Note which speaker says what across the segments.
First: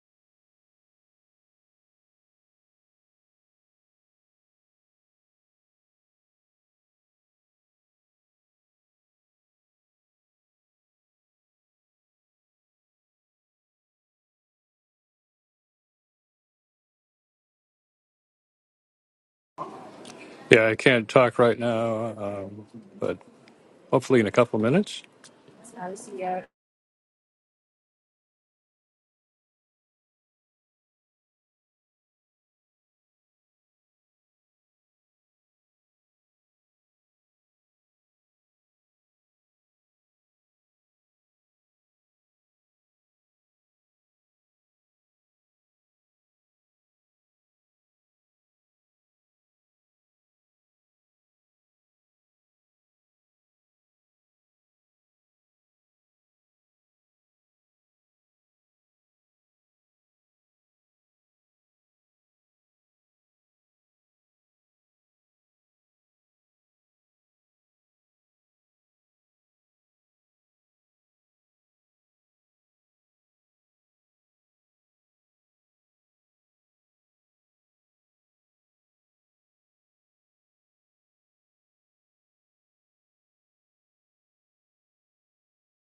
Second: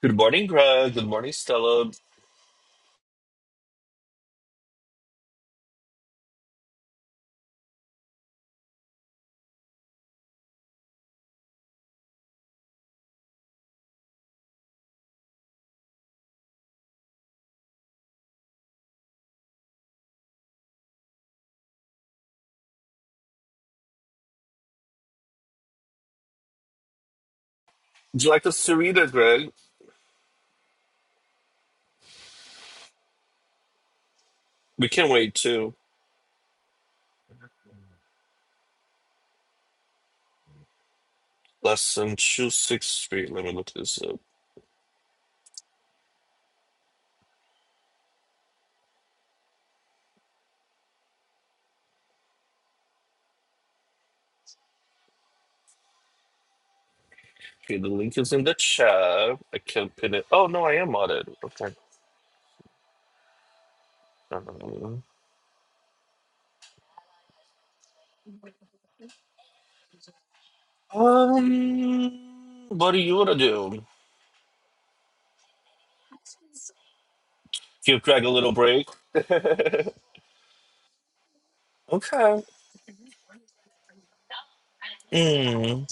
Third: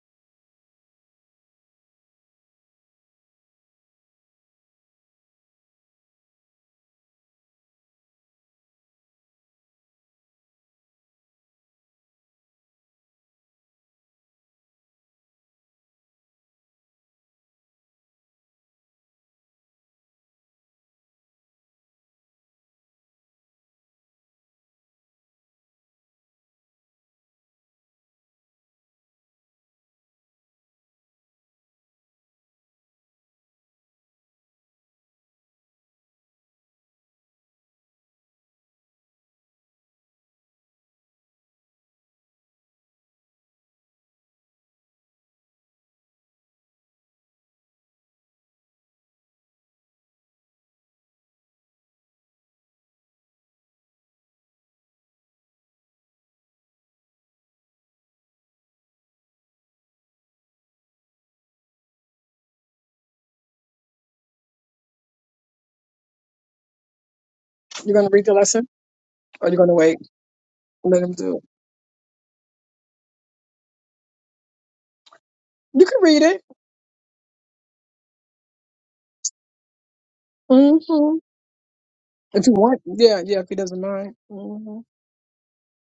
Speaker 1: Good morning, Greg. Good morning, Stella. Would
Speaker 2: Yeah, I can't talk right now, um, but hopefully in a couple minutes.
Speaker 1: you like us to read it, Greg? We can't wait to lesson 263. Let me look this up. Okay, the link is in the chat. I can't pin it. Oh, no, I am on it. Okay.
Speaker 3: You're gonna read the lesson, or you're gonna wait? and Let him do it.
Speaker 1: Um, what do you want to do?
Speaker 3: You can read it.
Speaker 1: Give Greg a little break? okay.
Speaker 3: hmm If you want, yeah, yeah. If he doesn't mind. hmm
Speaker 1: Mm.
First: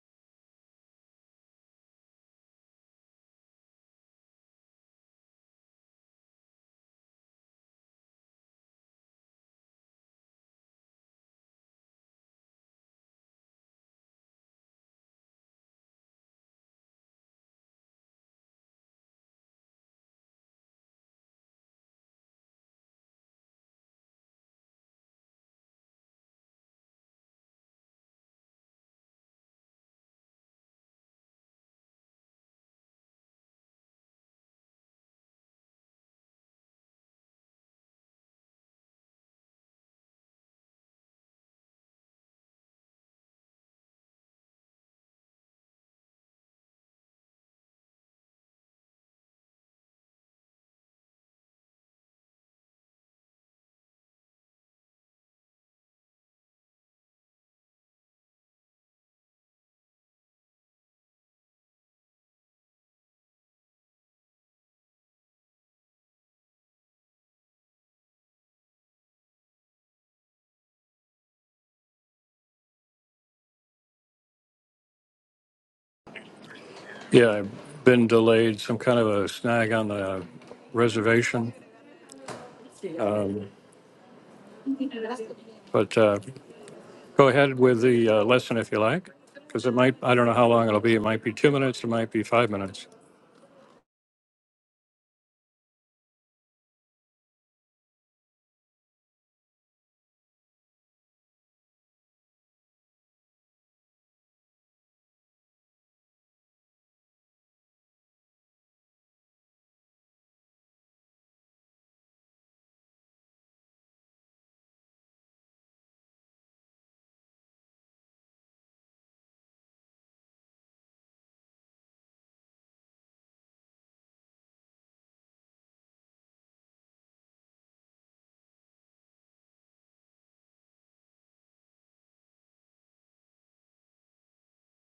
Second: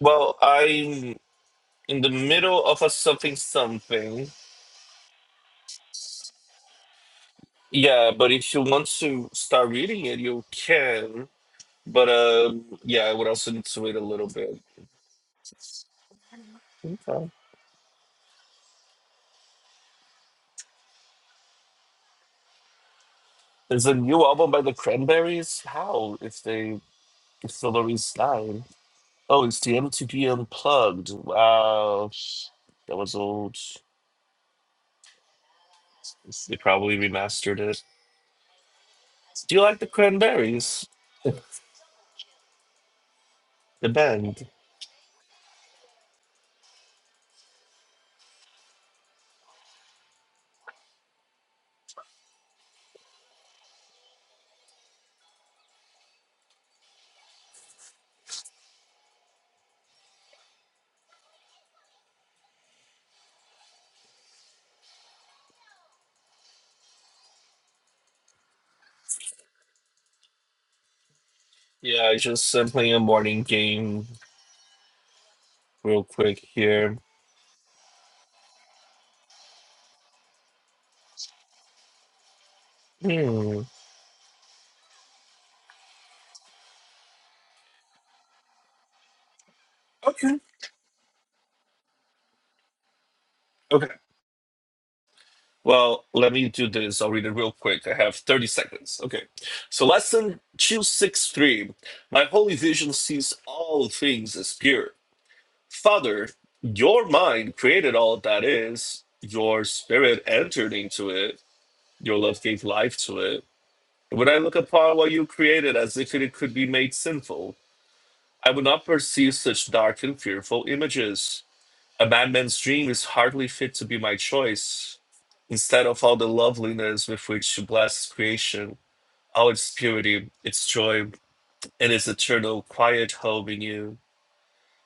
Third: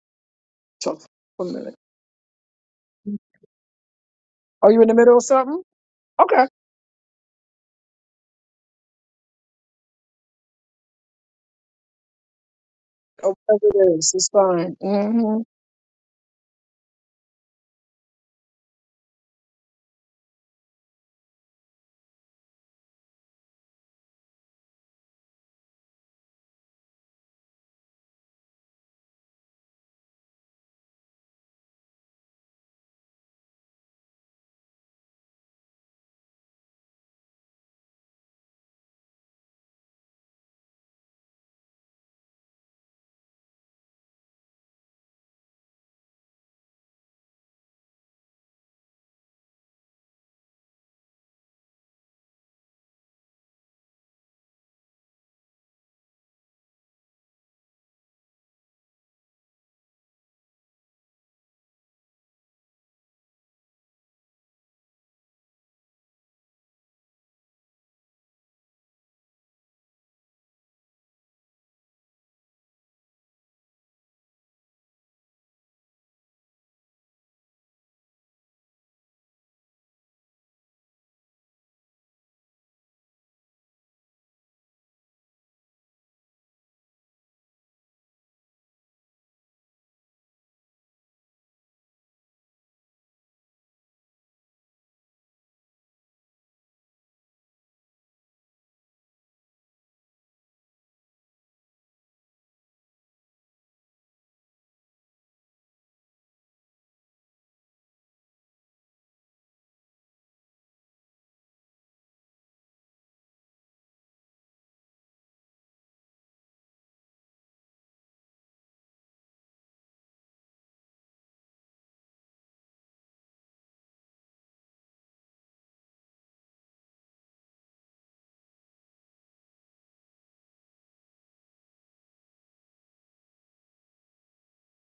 Speaker 1: Well,
Speaker 3: Talk
Speaker 1: I'm
Speaker 3: for a minute.
Speaker 1: in the middle of a something something.
Speaker 3: Are you in the middle of something? Okay.
Speaker 1: Yeah, but if you want to start reading it, you can. But um, yeah, I would
Speaker 3: Oh,
Speaker 1: also need to
Speaker 3: whatever
Speaker 1: wait
Speaker 3: it
Speaker 1: a
Speaker 3: is,
Speaker 1: little
Speaker 3: it's
Speaker 1: bit.
Speaker 3: fine. Mm-hmm.
Speaker 1: Okay. There's a new album by the Cranberries. How if they if still don't resign? Oh, it's the MTV Unplugged. Wow, that was old. They probably remastered it. Do you like the Cranberries, the band? Yeah, I just am playing a morning game real quick here.
Speaker 2: Yeah, I've been delayed, some kind of a snag on the reservation.
Speaker 1: Hmm.
Speaker 2: But uh, go ahead with the uh, lesson if you like, because it might, I don't know
Speaker 1: Okay.
Speaker 2: how long it'll be. It might be two minutes, it might be five minutes.
Speaker 1: Okay. Well, let me do this. I'll read it real quick. I have 30 seconds. Okay. So, lesson 263 My holy vision sees all things as pure. Father, your mind created all that is, your spirit entered into it, your love gave life to it. When I look upon what you created as if it could be made sinful, I would not perceive such dark and fearful images. A madman's dream is hardly fit to be my choice. Instead of all the loveliness with which you bless creation, all its purity, its joy, and its eternal quiet home in you.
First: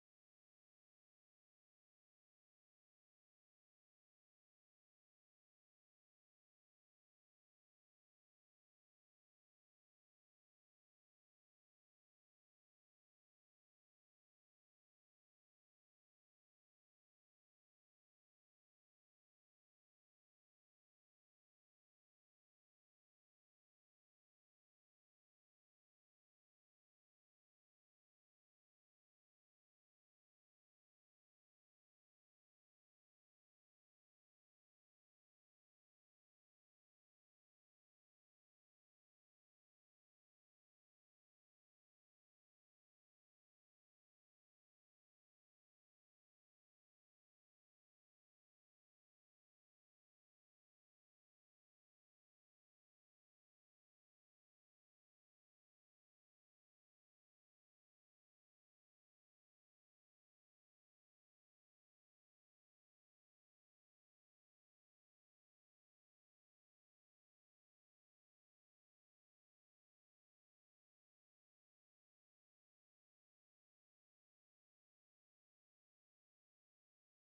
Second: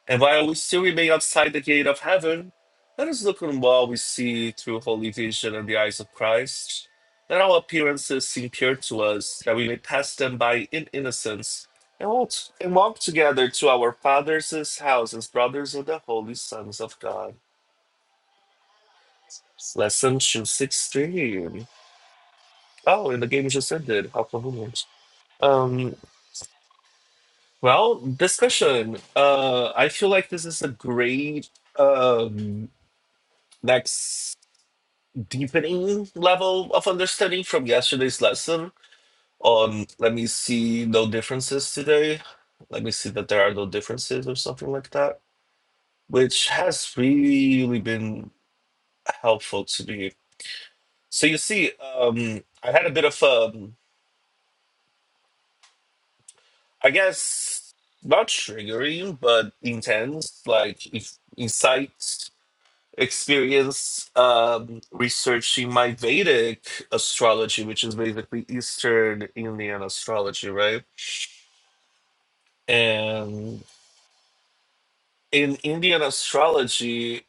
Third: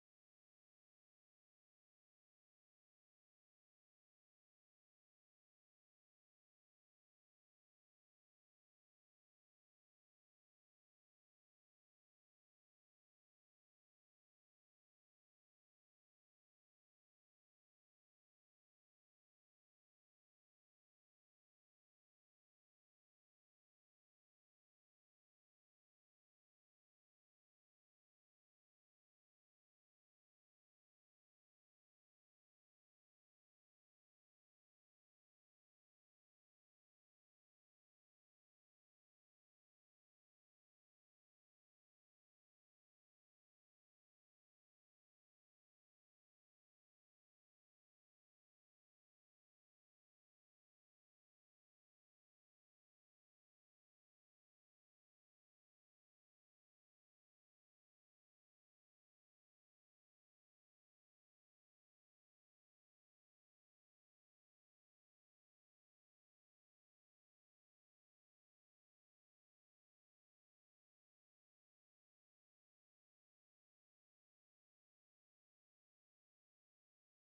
Speaker 1: And while we still remain outside the gate of heaven, let us look on what we see through holy vision and the eyes of Christ. Let all appearances seem pure to us, that we may pass them by in innocence, and walk, and walk together to our Father's house as brothers of the holy sons of God. Lesson two six three. Oh, and the game just ended. How convenient. Um. Well, discussion. Uh, I feel like this is a great um next deepening level of understanding from yesterday's lesson. On let me see no differences today. Let me see that there are no differences or something like that, which has really been helpful to me. So you see, um, I had a bit of a I guess not triggering, but intense. Like if insight, experience, um, researching my Vedic astrology, which is basically Eastern Indian astrology, right? And in Indian astrology,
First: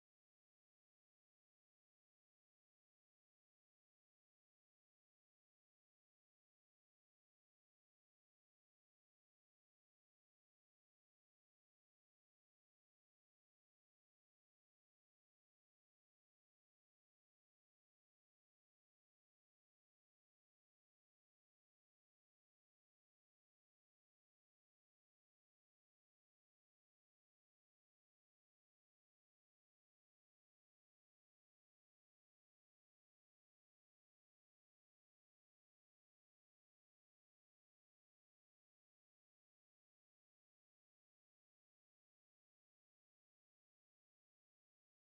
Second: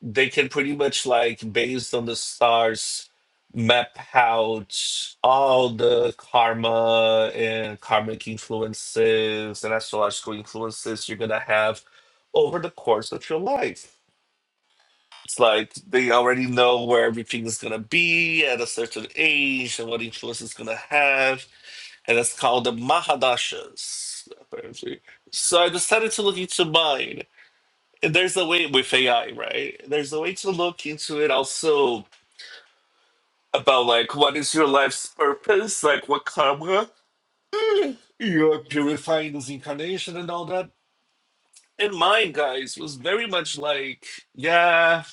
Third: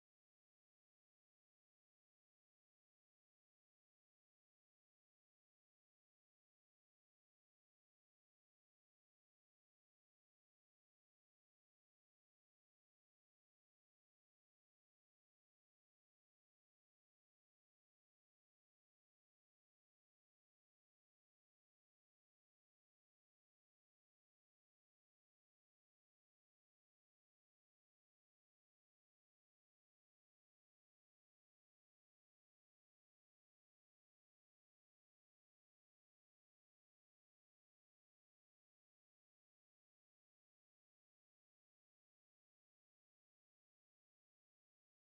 Speaker 1: they can pretty much like based on the stars map out all the karma and karmic influences and astrological influences you're gonna have over the course of your life. It's like they already know where everything is gonna be at a certain age and what influence it's gonna have, and it's called the Mahadashas, apparently. So I decided to look into mine there's a way with AI, right? There's a way to look into it also about like what is your life's purpose, like what karma eh, you're purifying this incarnation and all that. And mine, guys, was very much like, yeah,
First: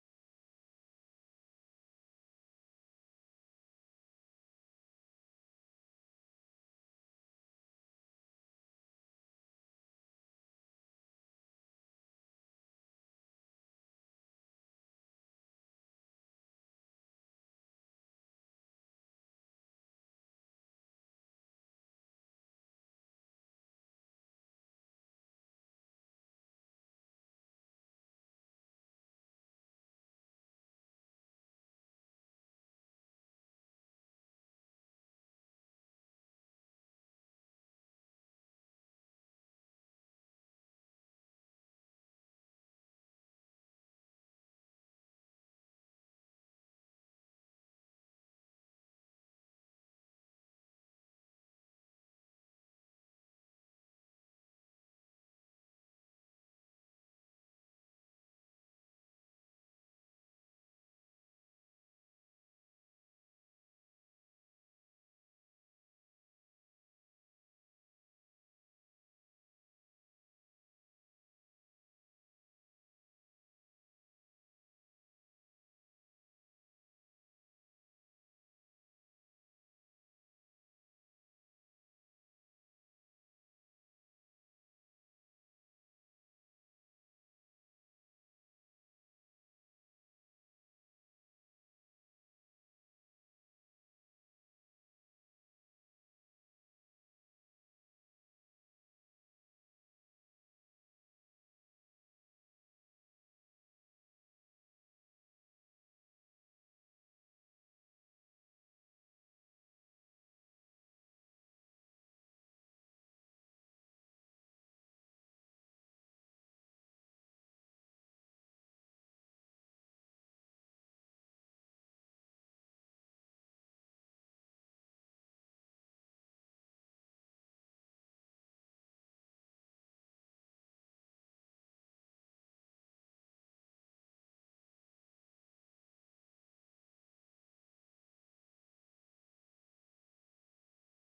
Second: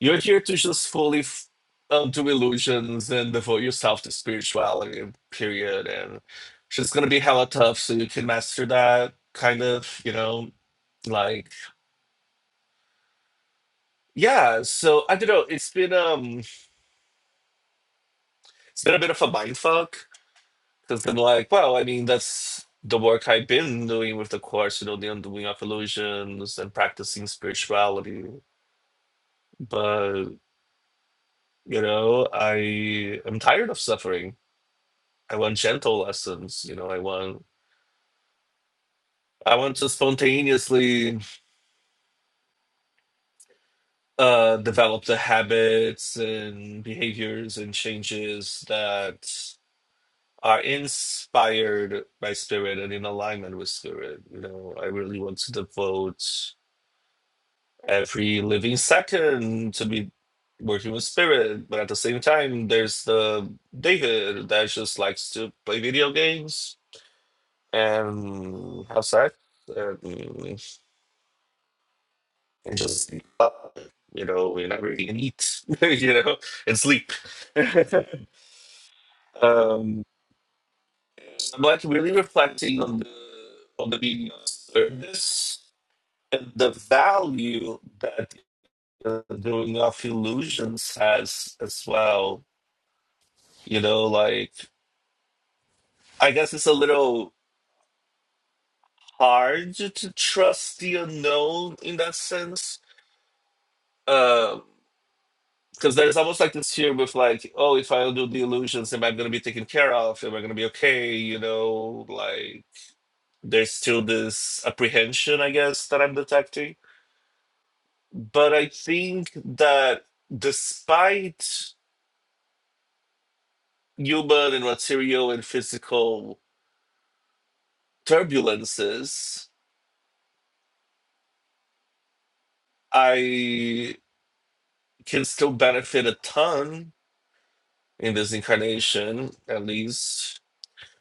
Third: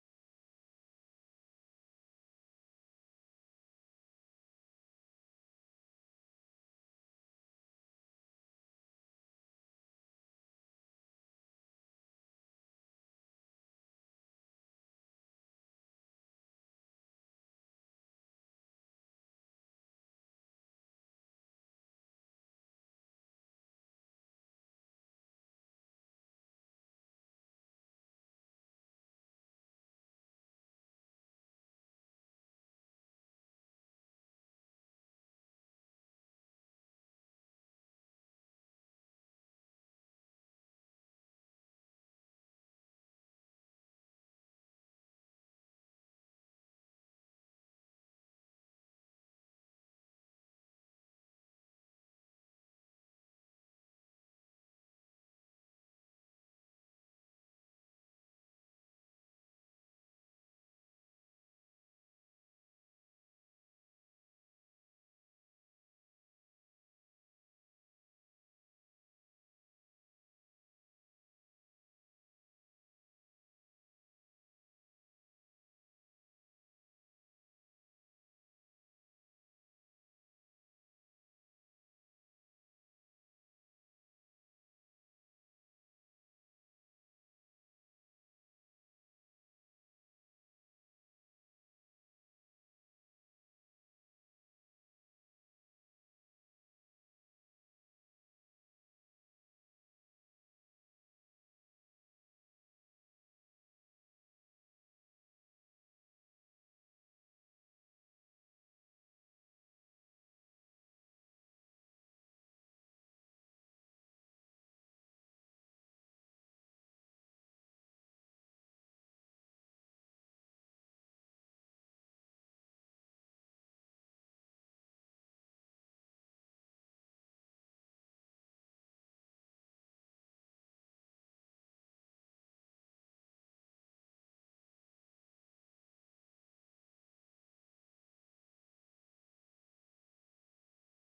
Speaker 1: you're here to just fully f- uh, do illusions and devote yourself to spirituality, period. And it's gonna be hella tough, so you can master that kind of, you know, like yeah. So I don't know. It's been um. It's been a bit of a mindfuck because I'm like, well, I mean, that's the work I've been doing with the course, you know, the undoing of illusions and practicing spirituality. But, you know, I am tired of suffering. I want gentle lessons, you know, I want I want to spontaneously uh develop the habits and behaviors and changes that are inspired by spirit and in alignment with spirit. You know, I really want to devote every living second to be working with spirit but at the same time there's the david that just likes to play video games and have sex and, and just sleep up, you know we never even eat you know and sleep um so i'm like really reflecting on the on the meaning of service and the value that uh, doing of illusions has as well You know, like I guess it's a little hard to trust the unknown in that sense. Um, because there's almost like this fear with like, oh, if I do the illusions, am I gonna be taken care of? Am I gonna be okay? You know, like there's still this apprehension, I guess, that I'm detecting. But I think that despite human and material and physical turbulences, I can still benefit a ton in this incarnation, at least,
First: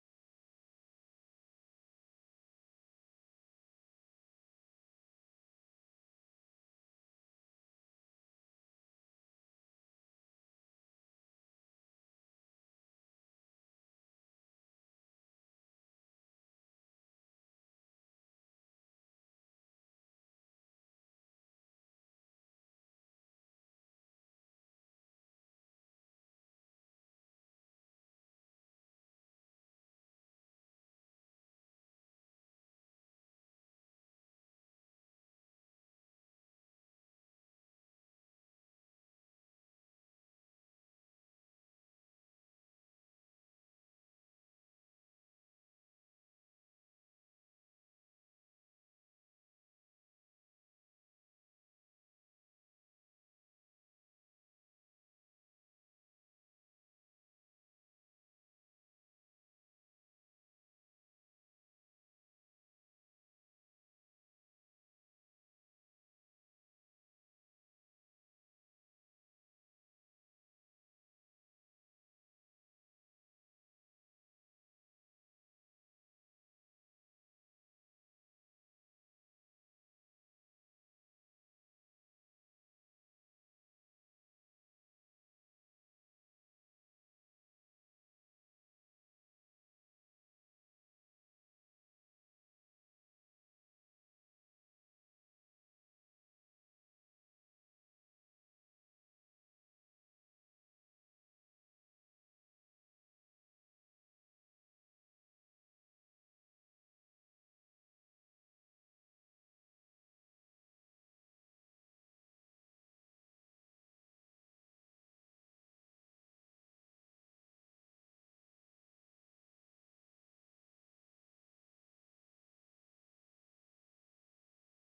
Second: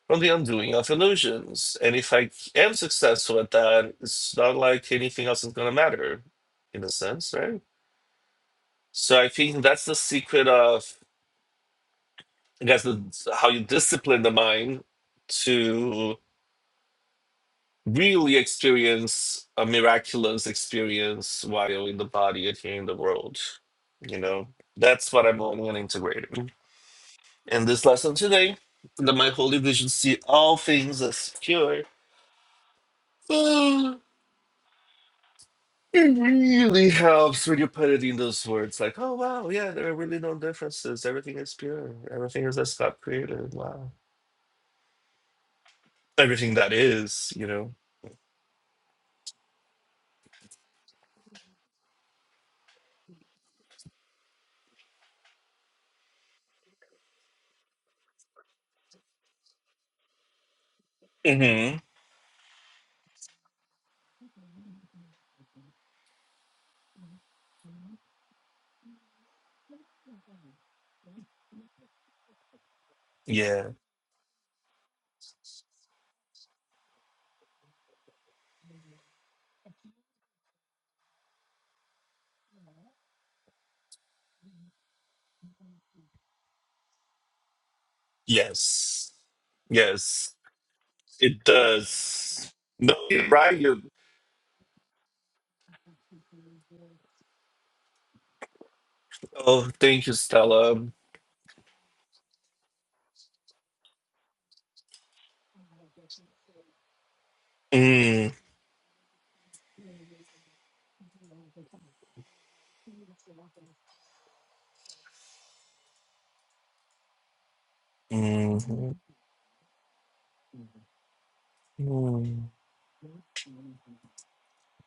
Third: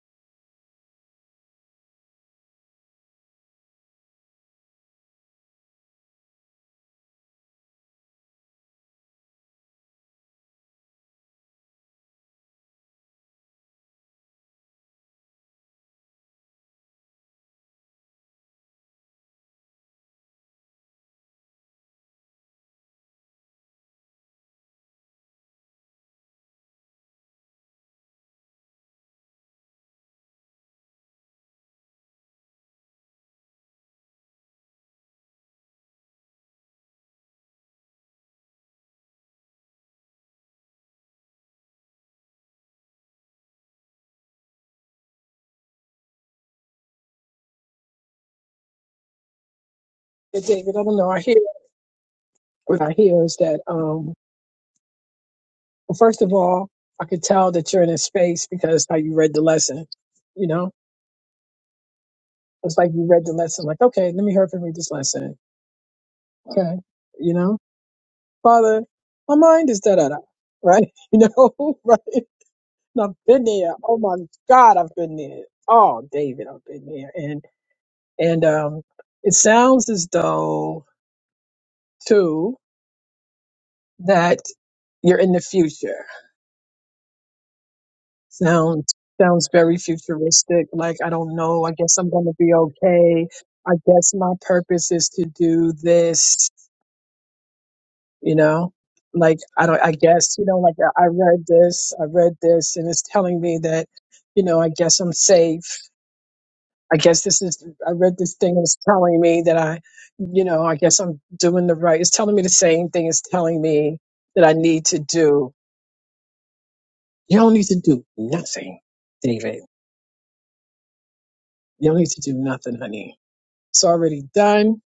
Speaker 1: from the undoing of illusions. And if I am successful at that, it's not like anything else is going to matter, in a sense, right? So I think that's the secret of, I guess, the, how you discipline the mind to really experience a miraculous experience while in the body and here in the world. You know, that's what I'm learning and integrating. In this lesson today, that my holy vision see all things as pure. Oh, it really helps when you put it in those words like, oh wow, yeah, there are really no differences. Everything is pure. Everything is as God created. Wow. Everything that is, you know.
Speaker 3: David, I don't know. I hear what I hear is that, um, well, first of all, I could tell that you're in a space because how you read the lesson. You know,
Speaker 1: hmm
Speaker 3: it's like you read the lesson, like, okay, let me hear if I read this lesson. Okay. You know, Father, my mind is da da da. Right? You know, right? I've been
Speaker 1: Yeah.
Speaker 3: there. Oh my God, I've been there. Oh, David, I've been there. And and um, it sounds as though too that you're in the future. Sounds
Speaker 1: Yes.
Speaker 3: sounds very
Speaker 1: Yes.
Speaker 3: futuristic. Like I don't
Speaker 1: It
Speaker 3: know. I guess I'm going to be
Speaker 1: does. No,
Speaker 3: okay.
Speaker 1: you're right.
Speaker 3: I
Speaker 1: You.
Speaker 3: guess my purpose is to do this. You know, like I
Speaker 1: Oh,
Speaker 3: don't. I
Speaker 1: thank you,
Speaker 3: guess you know.
Speaker 1: Stella.
Speaker 3: Like I I read this. I read this, and it's telling me that you know. I guess I'm safe. I guess this is, I read
Speaker 1: Mm.
Speaker 3: this thing, it's telling me that I, you know, I guess I'm doing the right. It's telling me the same thing. It's telling me that I need to do, you don't need to do nothing,
Speaker 1: Mm.
Speaker 3: David. You don't need to do
Speaker 1: Mm.
Speaker 3: nothing, honey. It's already done,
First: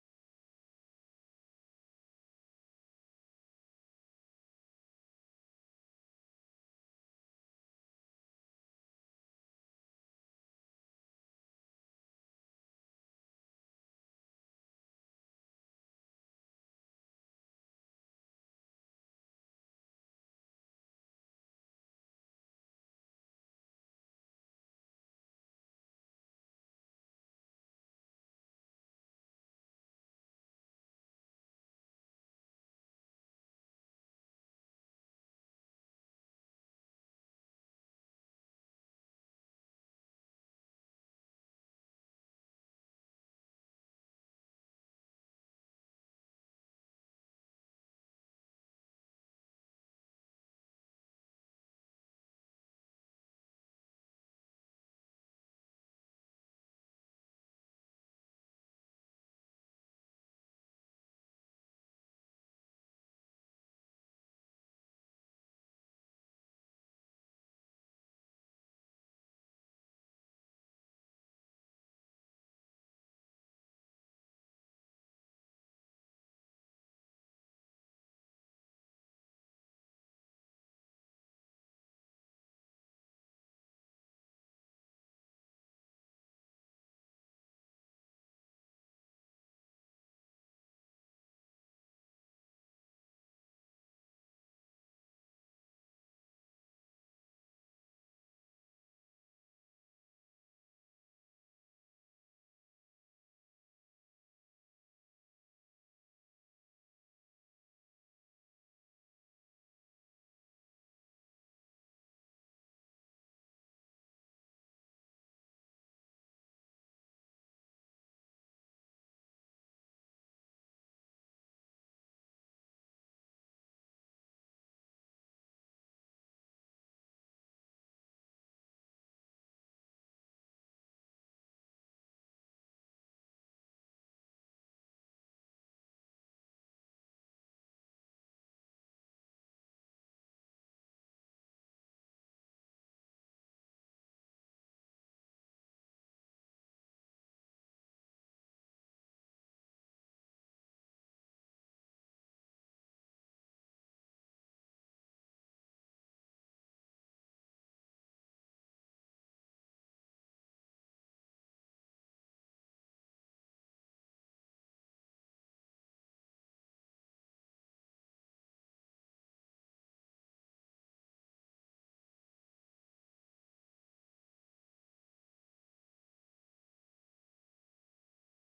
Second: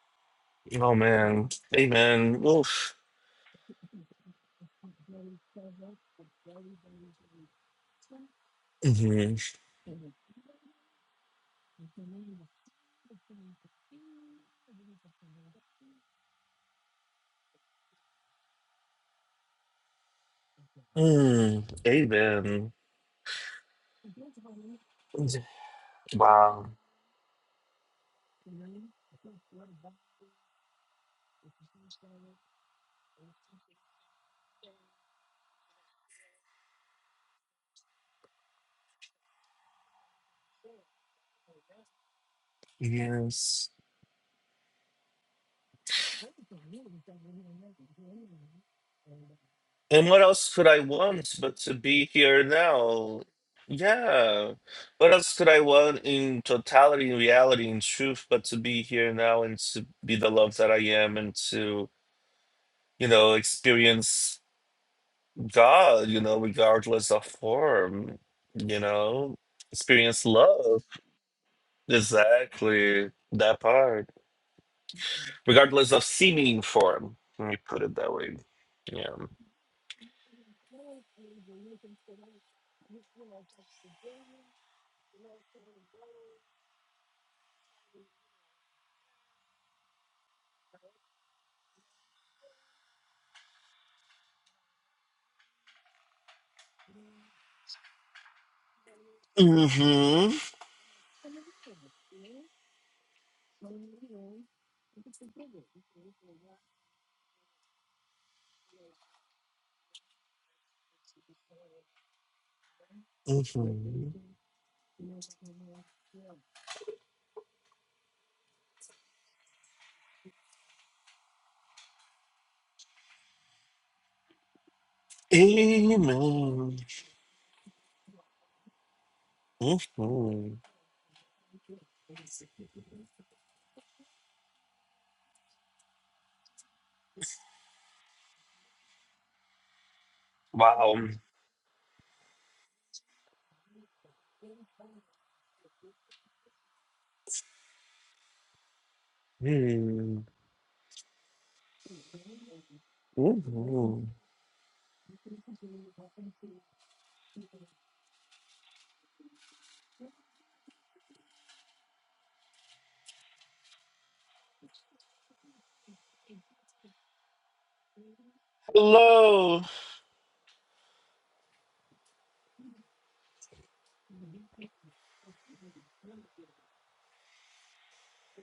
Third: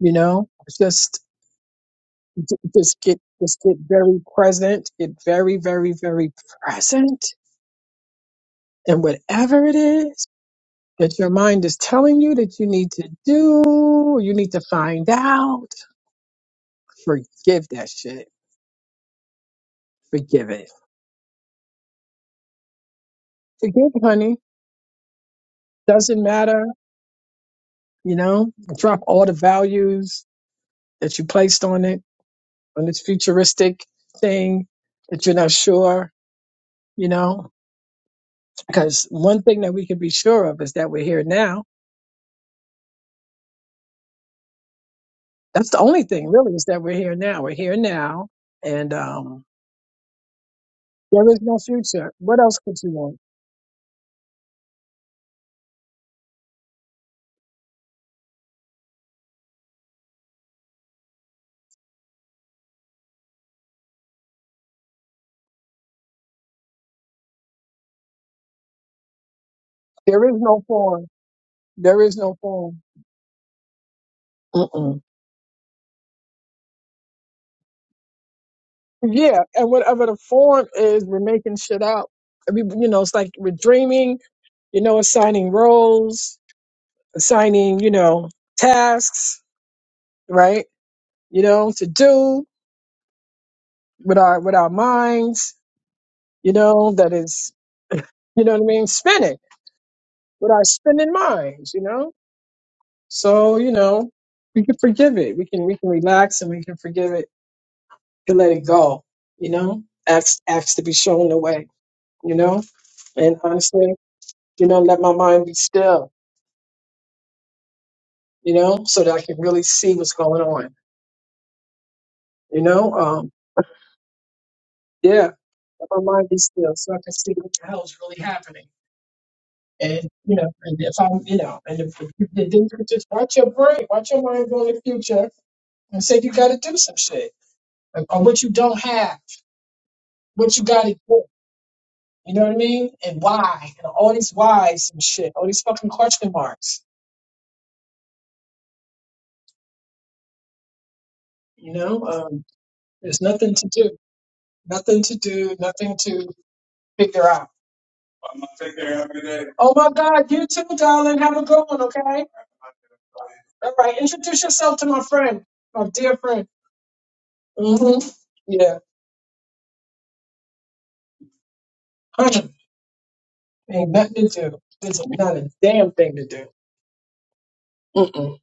Speaker 3: you know,
Speaker 1: Oh
Speaker 3: just,
Speaker 1: man. Amen. Oof.
Speaker 3: just get, just get very present, get very, very, very present. And
Speaker 1: Mhm.
Speaker 3: whatever it is that your mind is telling you that you need to do, you need to find out, forgive that shit Forgive it.
Speaker 1: Mm, amen.
Speaker 3: Forgive, honey. Doesn't matter.
Speaker 1: Wow.
Speaker 3: You know, drop all the values that you placed on it, on this futuristic thing that you're not sure, you know, because one thing that we can be sure of is that we're here now.
Speaker 1: Yes.
Speaker 3: That's the only thing really is that we're here now. We're here now. And, um,
Speaker 1: And what else could I
Speaker 3: there
Speaker 1: want
Speaker 3: is
Speaker 1: but
Speaker 3: no
Speaker 1: to be
Speaker 3: future. What
Speaker 1: here
Speaker 3: else could you want?
Speaker 1: now? Yeah. What else could I want in totality, in reality, in truth, but to be here now and to be the love that I am and to, you know, experience God, you know, regardless of form, you know,
Speaker 3: There
Speaker 1: experience
Speaker 3: is no
Speaker 1: love.
Speaker 3: form. There is no form.
Speaker 1: Exactly. That part. regardless of seeming form. Let me put it that way. Yeah.
Speaker 3: Yeah, and whatever the form is, we're making shit out. I mean, you know, it's like we're dreaming, you know, assigning roles, assigning, you know, tasks, right? You know, to do with our with our minds, you know, that is, you know what I mean, spinning
Speaker 1: hmm
Speaker 3: with our spinning minds, you know. So, you know, we can forgive it. We can we can relax and we can forgive it and let it go, you know. Acts acts to be shown the way, you know. And honestly.
Speaker 1: hmm
Speaker 3: you know, let my mind be still, you know, so that I can really see what's going on, you know, um, yeah, let my mind be still
Speaker 1: Amen.
Speaker 3: so I can see what the hell is really happening. And, you know,
Speaker 1: hmm
Speaker 3: and if I'm, you know, and if, if then you could just watch your brain, watch your mind go in the future and say you got to do some shit like, or what you don't have, what you got to
Speaker 1: Wow.
Speaker 3: do. You know what I mean? And why? And all these whys and shit, all these fucking question marks.
Speaker 1: hmm
Speaker 3: You know, um, there's nothing to do,
Speaker 1: hmm
Speaker 3: nothing to do, nothing to figure out Oh my God, you too, darling. Have a good one, okay? All right, introduce yourself to my friend, my dear friend. Mm-hmm. Yeah,
Speaker 1: Hello.
Speaker 3: honey, ain't nothing to do. There's not a damn thing to do. Mm-mm,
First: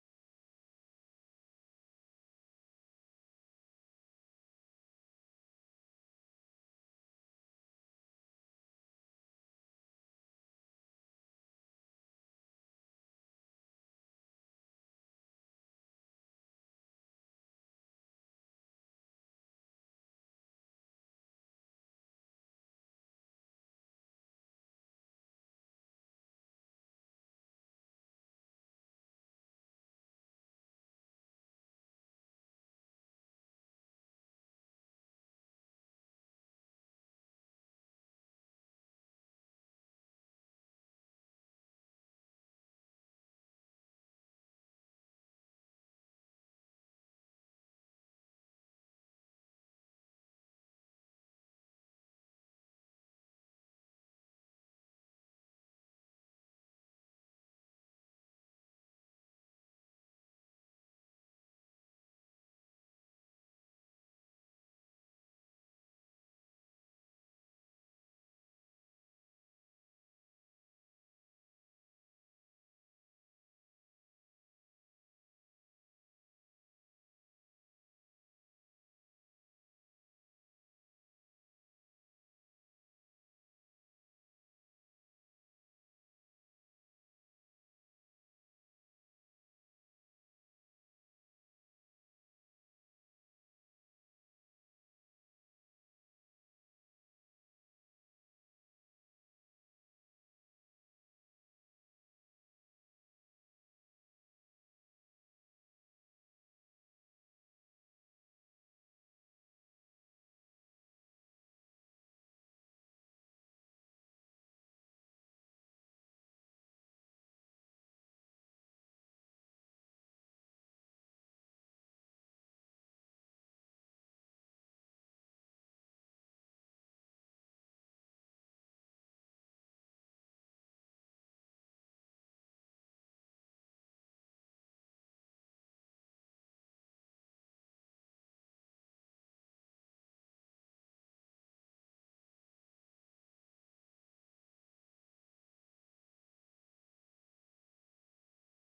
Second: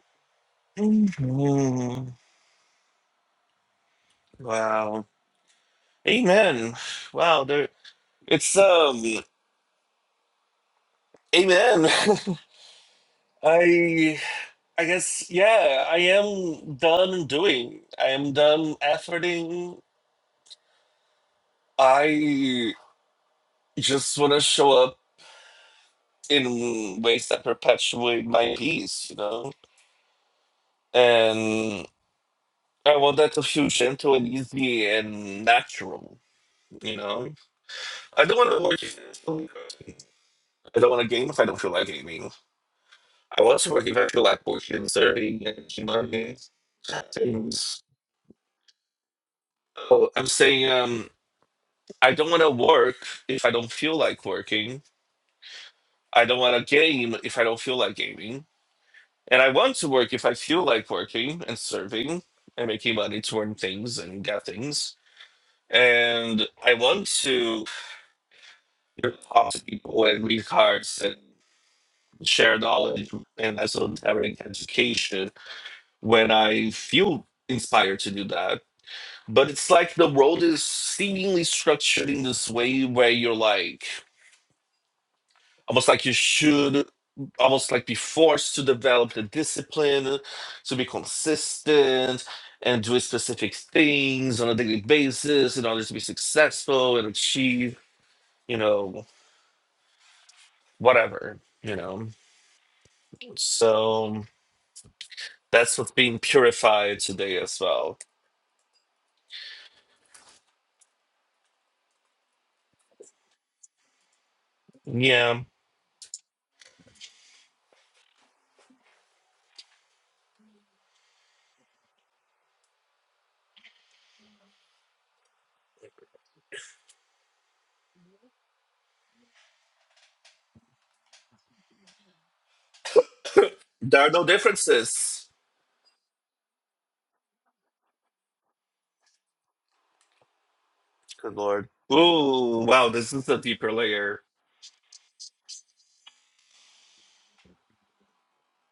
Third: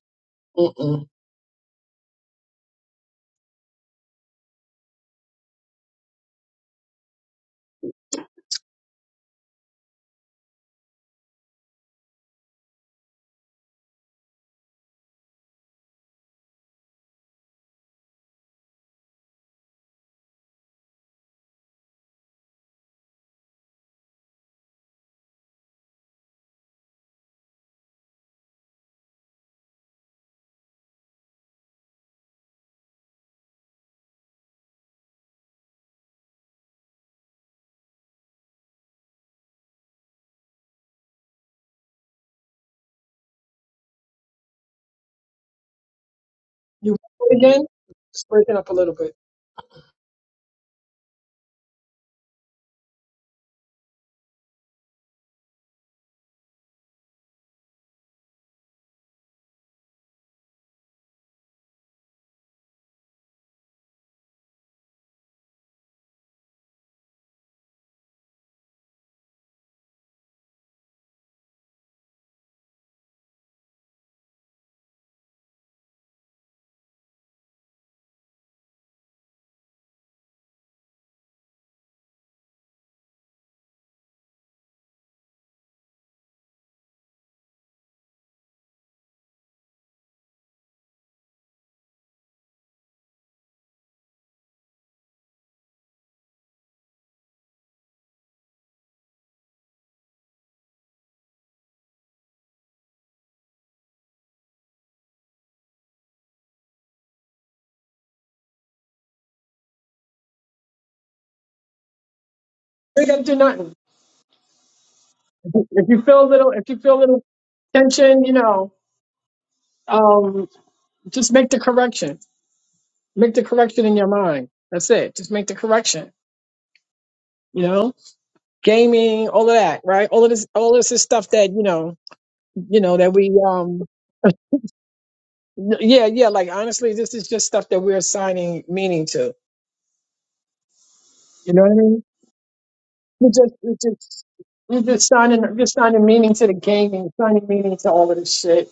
Speaker 3: mm-mm.
Speaker 1: hmm Wow. Amen. Wow. There. It's um. Amen. I I guess yeah. I am done doing. I am done efforting. I just want to show up in ways that perpetuate my peace, you know? And I want that to feel gentle and easy and natural, you know? I don't want to work in I don't want to game if I don't feel like gaming. I want to work if I feel like working, serving, and humongous
Speaker 3: You again?
Speaker 1: things.
Speaker 3: It's breaking up a little bit.
Speaker 1: Oh, I'm saying um, I don't want to work if I don't feel like working. I don't want to game if I don't feel like gaming. And I want to work if I feel like working and serving and making money to earn things and get things. And I want to talk to people and read cards and share knowledge and esoteric education when I feel inspired to do that. But it's like the world is seemingly structured in this way where you're like, almost like you should almost like be forced to develop the discipline to be consistent and do specific things on a daily basis in order to be successful and achieve, you know, whatever, you know. So that's what's being purified today as well.
Speaker 3: We gotta do nothing.
Speaker 1: Yeah.
Speaker 3: If you feel a little, if you feel a little tension, you know, um, just make the correction. Make the correction in your mind. That's it. Just make the correction. You know, gaming, all of that, right? All of this, all this is stuff that you know. you know that we um
Speaker 1: There are no differences.
Speaker 3: Yeah, yeah. Like honestly, this is just stuff that we're assigning meaning to.
Speaker 1: Good
Speaker 3: You know
Speaker 1: Lord.
Speaker 3: what I mean?
Speaker 1: Ooh, wow, this
Speaker 3: We
Speaker 1: is a
Speaker 3: just,
Speaker 1: deeper
Speaker 3: we
Speaker 1: layer.
Speaker 3: just, we just signing, we're just signing meaning to the game and signing meaning to all of this shit.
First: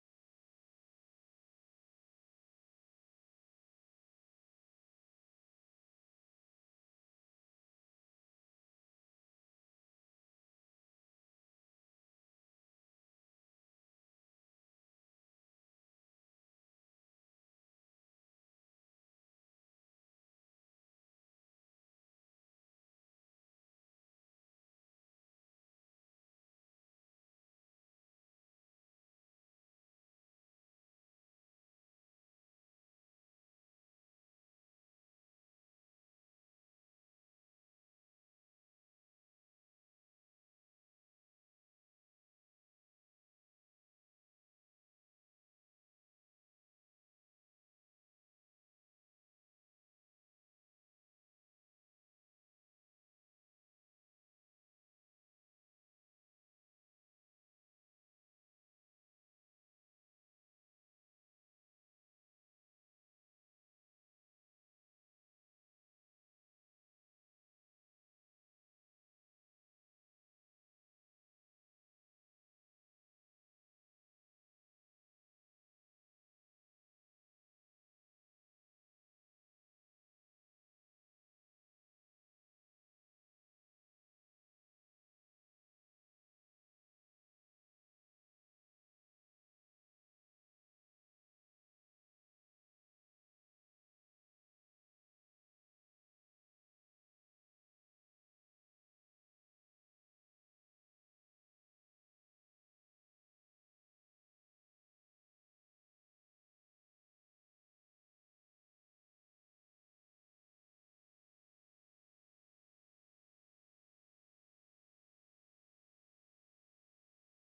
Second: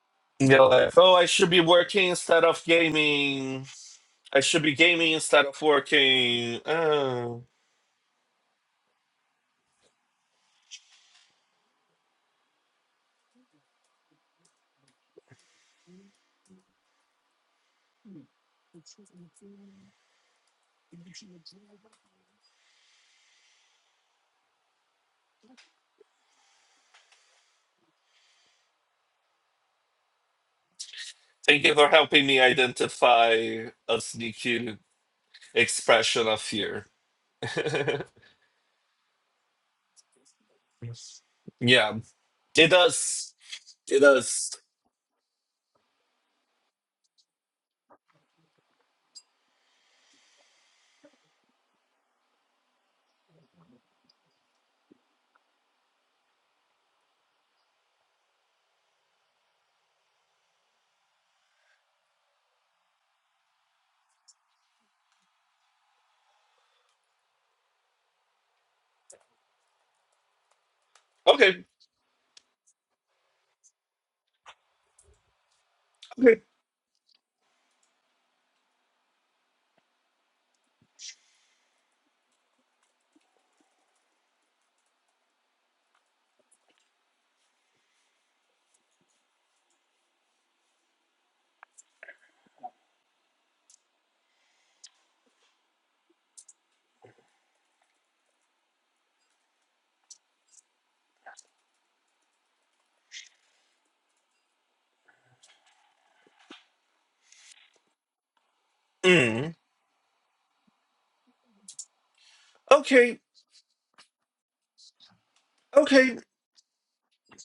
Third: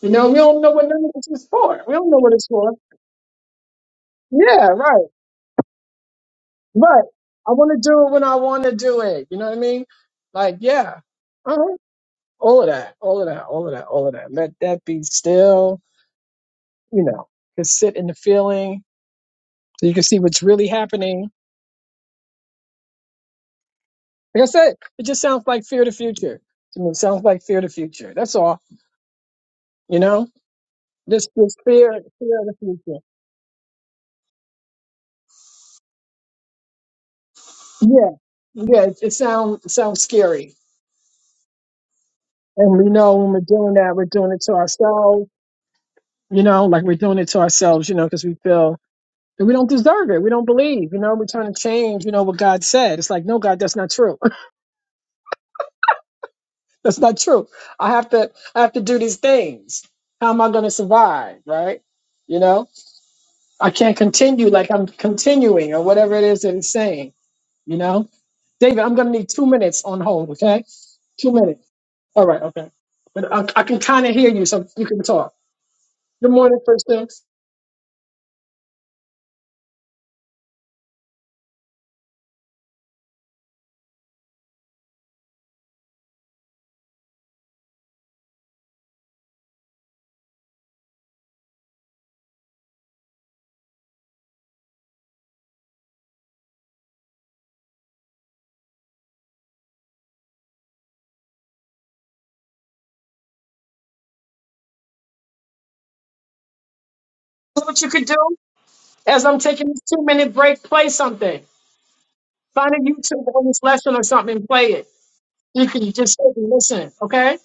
Speaker 3: You know, we don't
Speaker 1: You're
Speaker 3: know what
Speaker 1: like,
Speaker 3: none of
Speaker 1: oh, I
Speaker 3: this is
Speaker 1: should be
Speaker 3: for. We don't
Speaker 1: working
Speaker 3: know what
Speaker 1: instead
Speaker 3: it's
Speaker 1: of
Speaker 3: for.
Speaker 1: gaming. I should
Speaker 3: Yeah,
Speaker 1: be
Speaker 3: right.
Speaker 1: gaming instead of working.
Speaker 3: But
Speaker 1: Oh.
Speaker 3: I want to do it when I want to do it. You know what I mean? Like, yeah, uh-huh. all of that, all of that, all of that, all of that. Let that be still. You know, just sit in the feeling so you can see what's really happening Like I said, it just sounds like fear of the future. To me, it sounds like fear of the future. That's all. You know, just just
Speaker 1: Thank you for
Speaker 3: fear
Speaker 1: helping
Speaker 3: fear
Speaker 1: me
Speaker 3: of the future.
Speaker 1: identify a sneaky expression of fear.
Speaker 3: Yeah, yeah. It, it sounds it sounds scary,
Speaker 1: yeah, it
Speaker 3: and we know when
Speaker 1: does.
Speaker 3: we're doing that,
Speaker 1: It
Speaker 3: we're doing it to
Speaker 1: does.
Speaker 3: ourselves. You know, like we're doing it to ourselves. You know, because we feel that we don't deserve it. We don't believe. You know, we're trying to change. You know what God said. It's like, no, God, that's not true. that's not true. I have to I have to do these things. How am I going to survive? Right? You know. I can't continue like I'm continuing or whatever it is that it's saying, you know? David, I'm going to need two minutes on hold, okay? Two
Speaker 1: Okay.
Speaker 3: minutes. All right, okay. But I, I can kind of hear you, so you can talk. Good morning, first things. You know what you could do? As I'm
Speaker 1: Mm.
Speaker 3: taking this two minute break, play something. Find a
Speaker 1: Okay.
Speaker 3: YouTube on this lesson or something and play it. You can just
Speaker 1: Okay.
Speaker 3: sit and listen, okay?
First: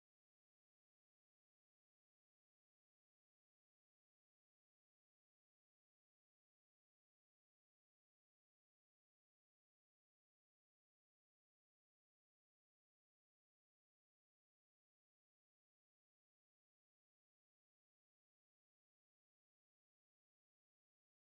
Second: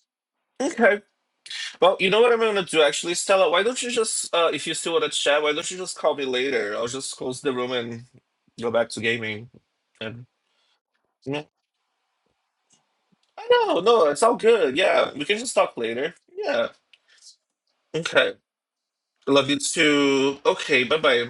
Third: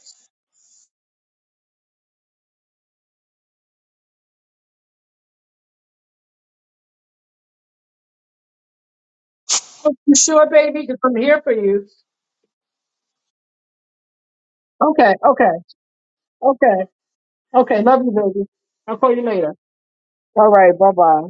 Speaker 1: Okay. Well, you know what I'm gonna do actually, Stella. Why don't you just, uh, if you still wanna chat, why don't you just call me later? I'll just close the room and go back to gaming.
Speaker 3: You
Speaker 1: And
Speaker 3: sure, baby? Because I'm here
Speaker 1: yeah.
Speaker 3: for you.
Speaker 1: I know. No, it's all good. Yeah,
Speaker 3: Okay,
Speaker 1: we can
Speaker 3: okay,
Speaker 1: just talk later. Yeah.
Speaker 3: okay, okay. Love you,
Speaker 1: Okay.
Speaker 3: baby. I'll call you
Speaker 1: Love
Speaker 3: later.
Speaker 1: you too.
Speaker 3: All right,
Speaker 1: Okay.
Speaker 3: bye
Speaker 1: Bye
Speaker 3: bye.
Speaker 1: bye.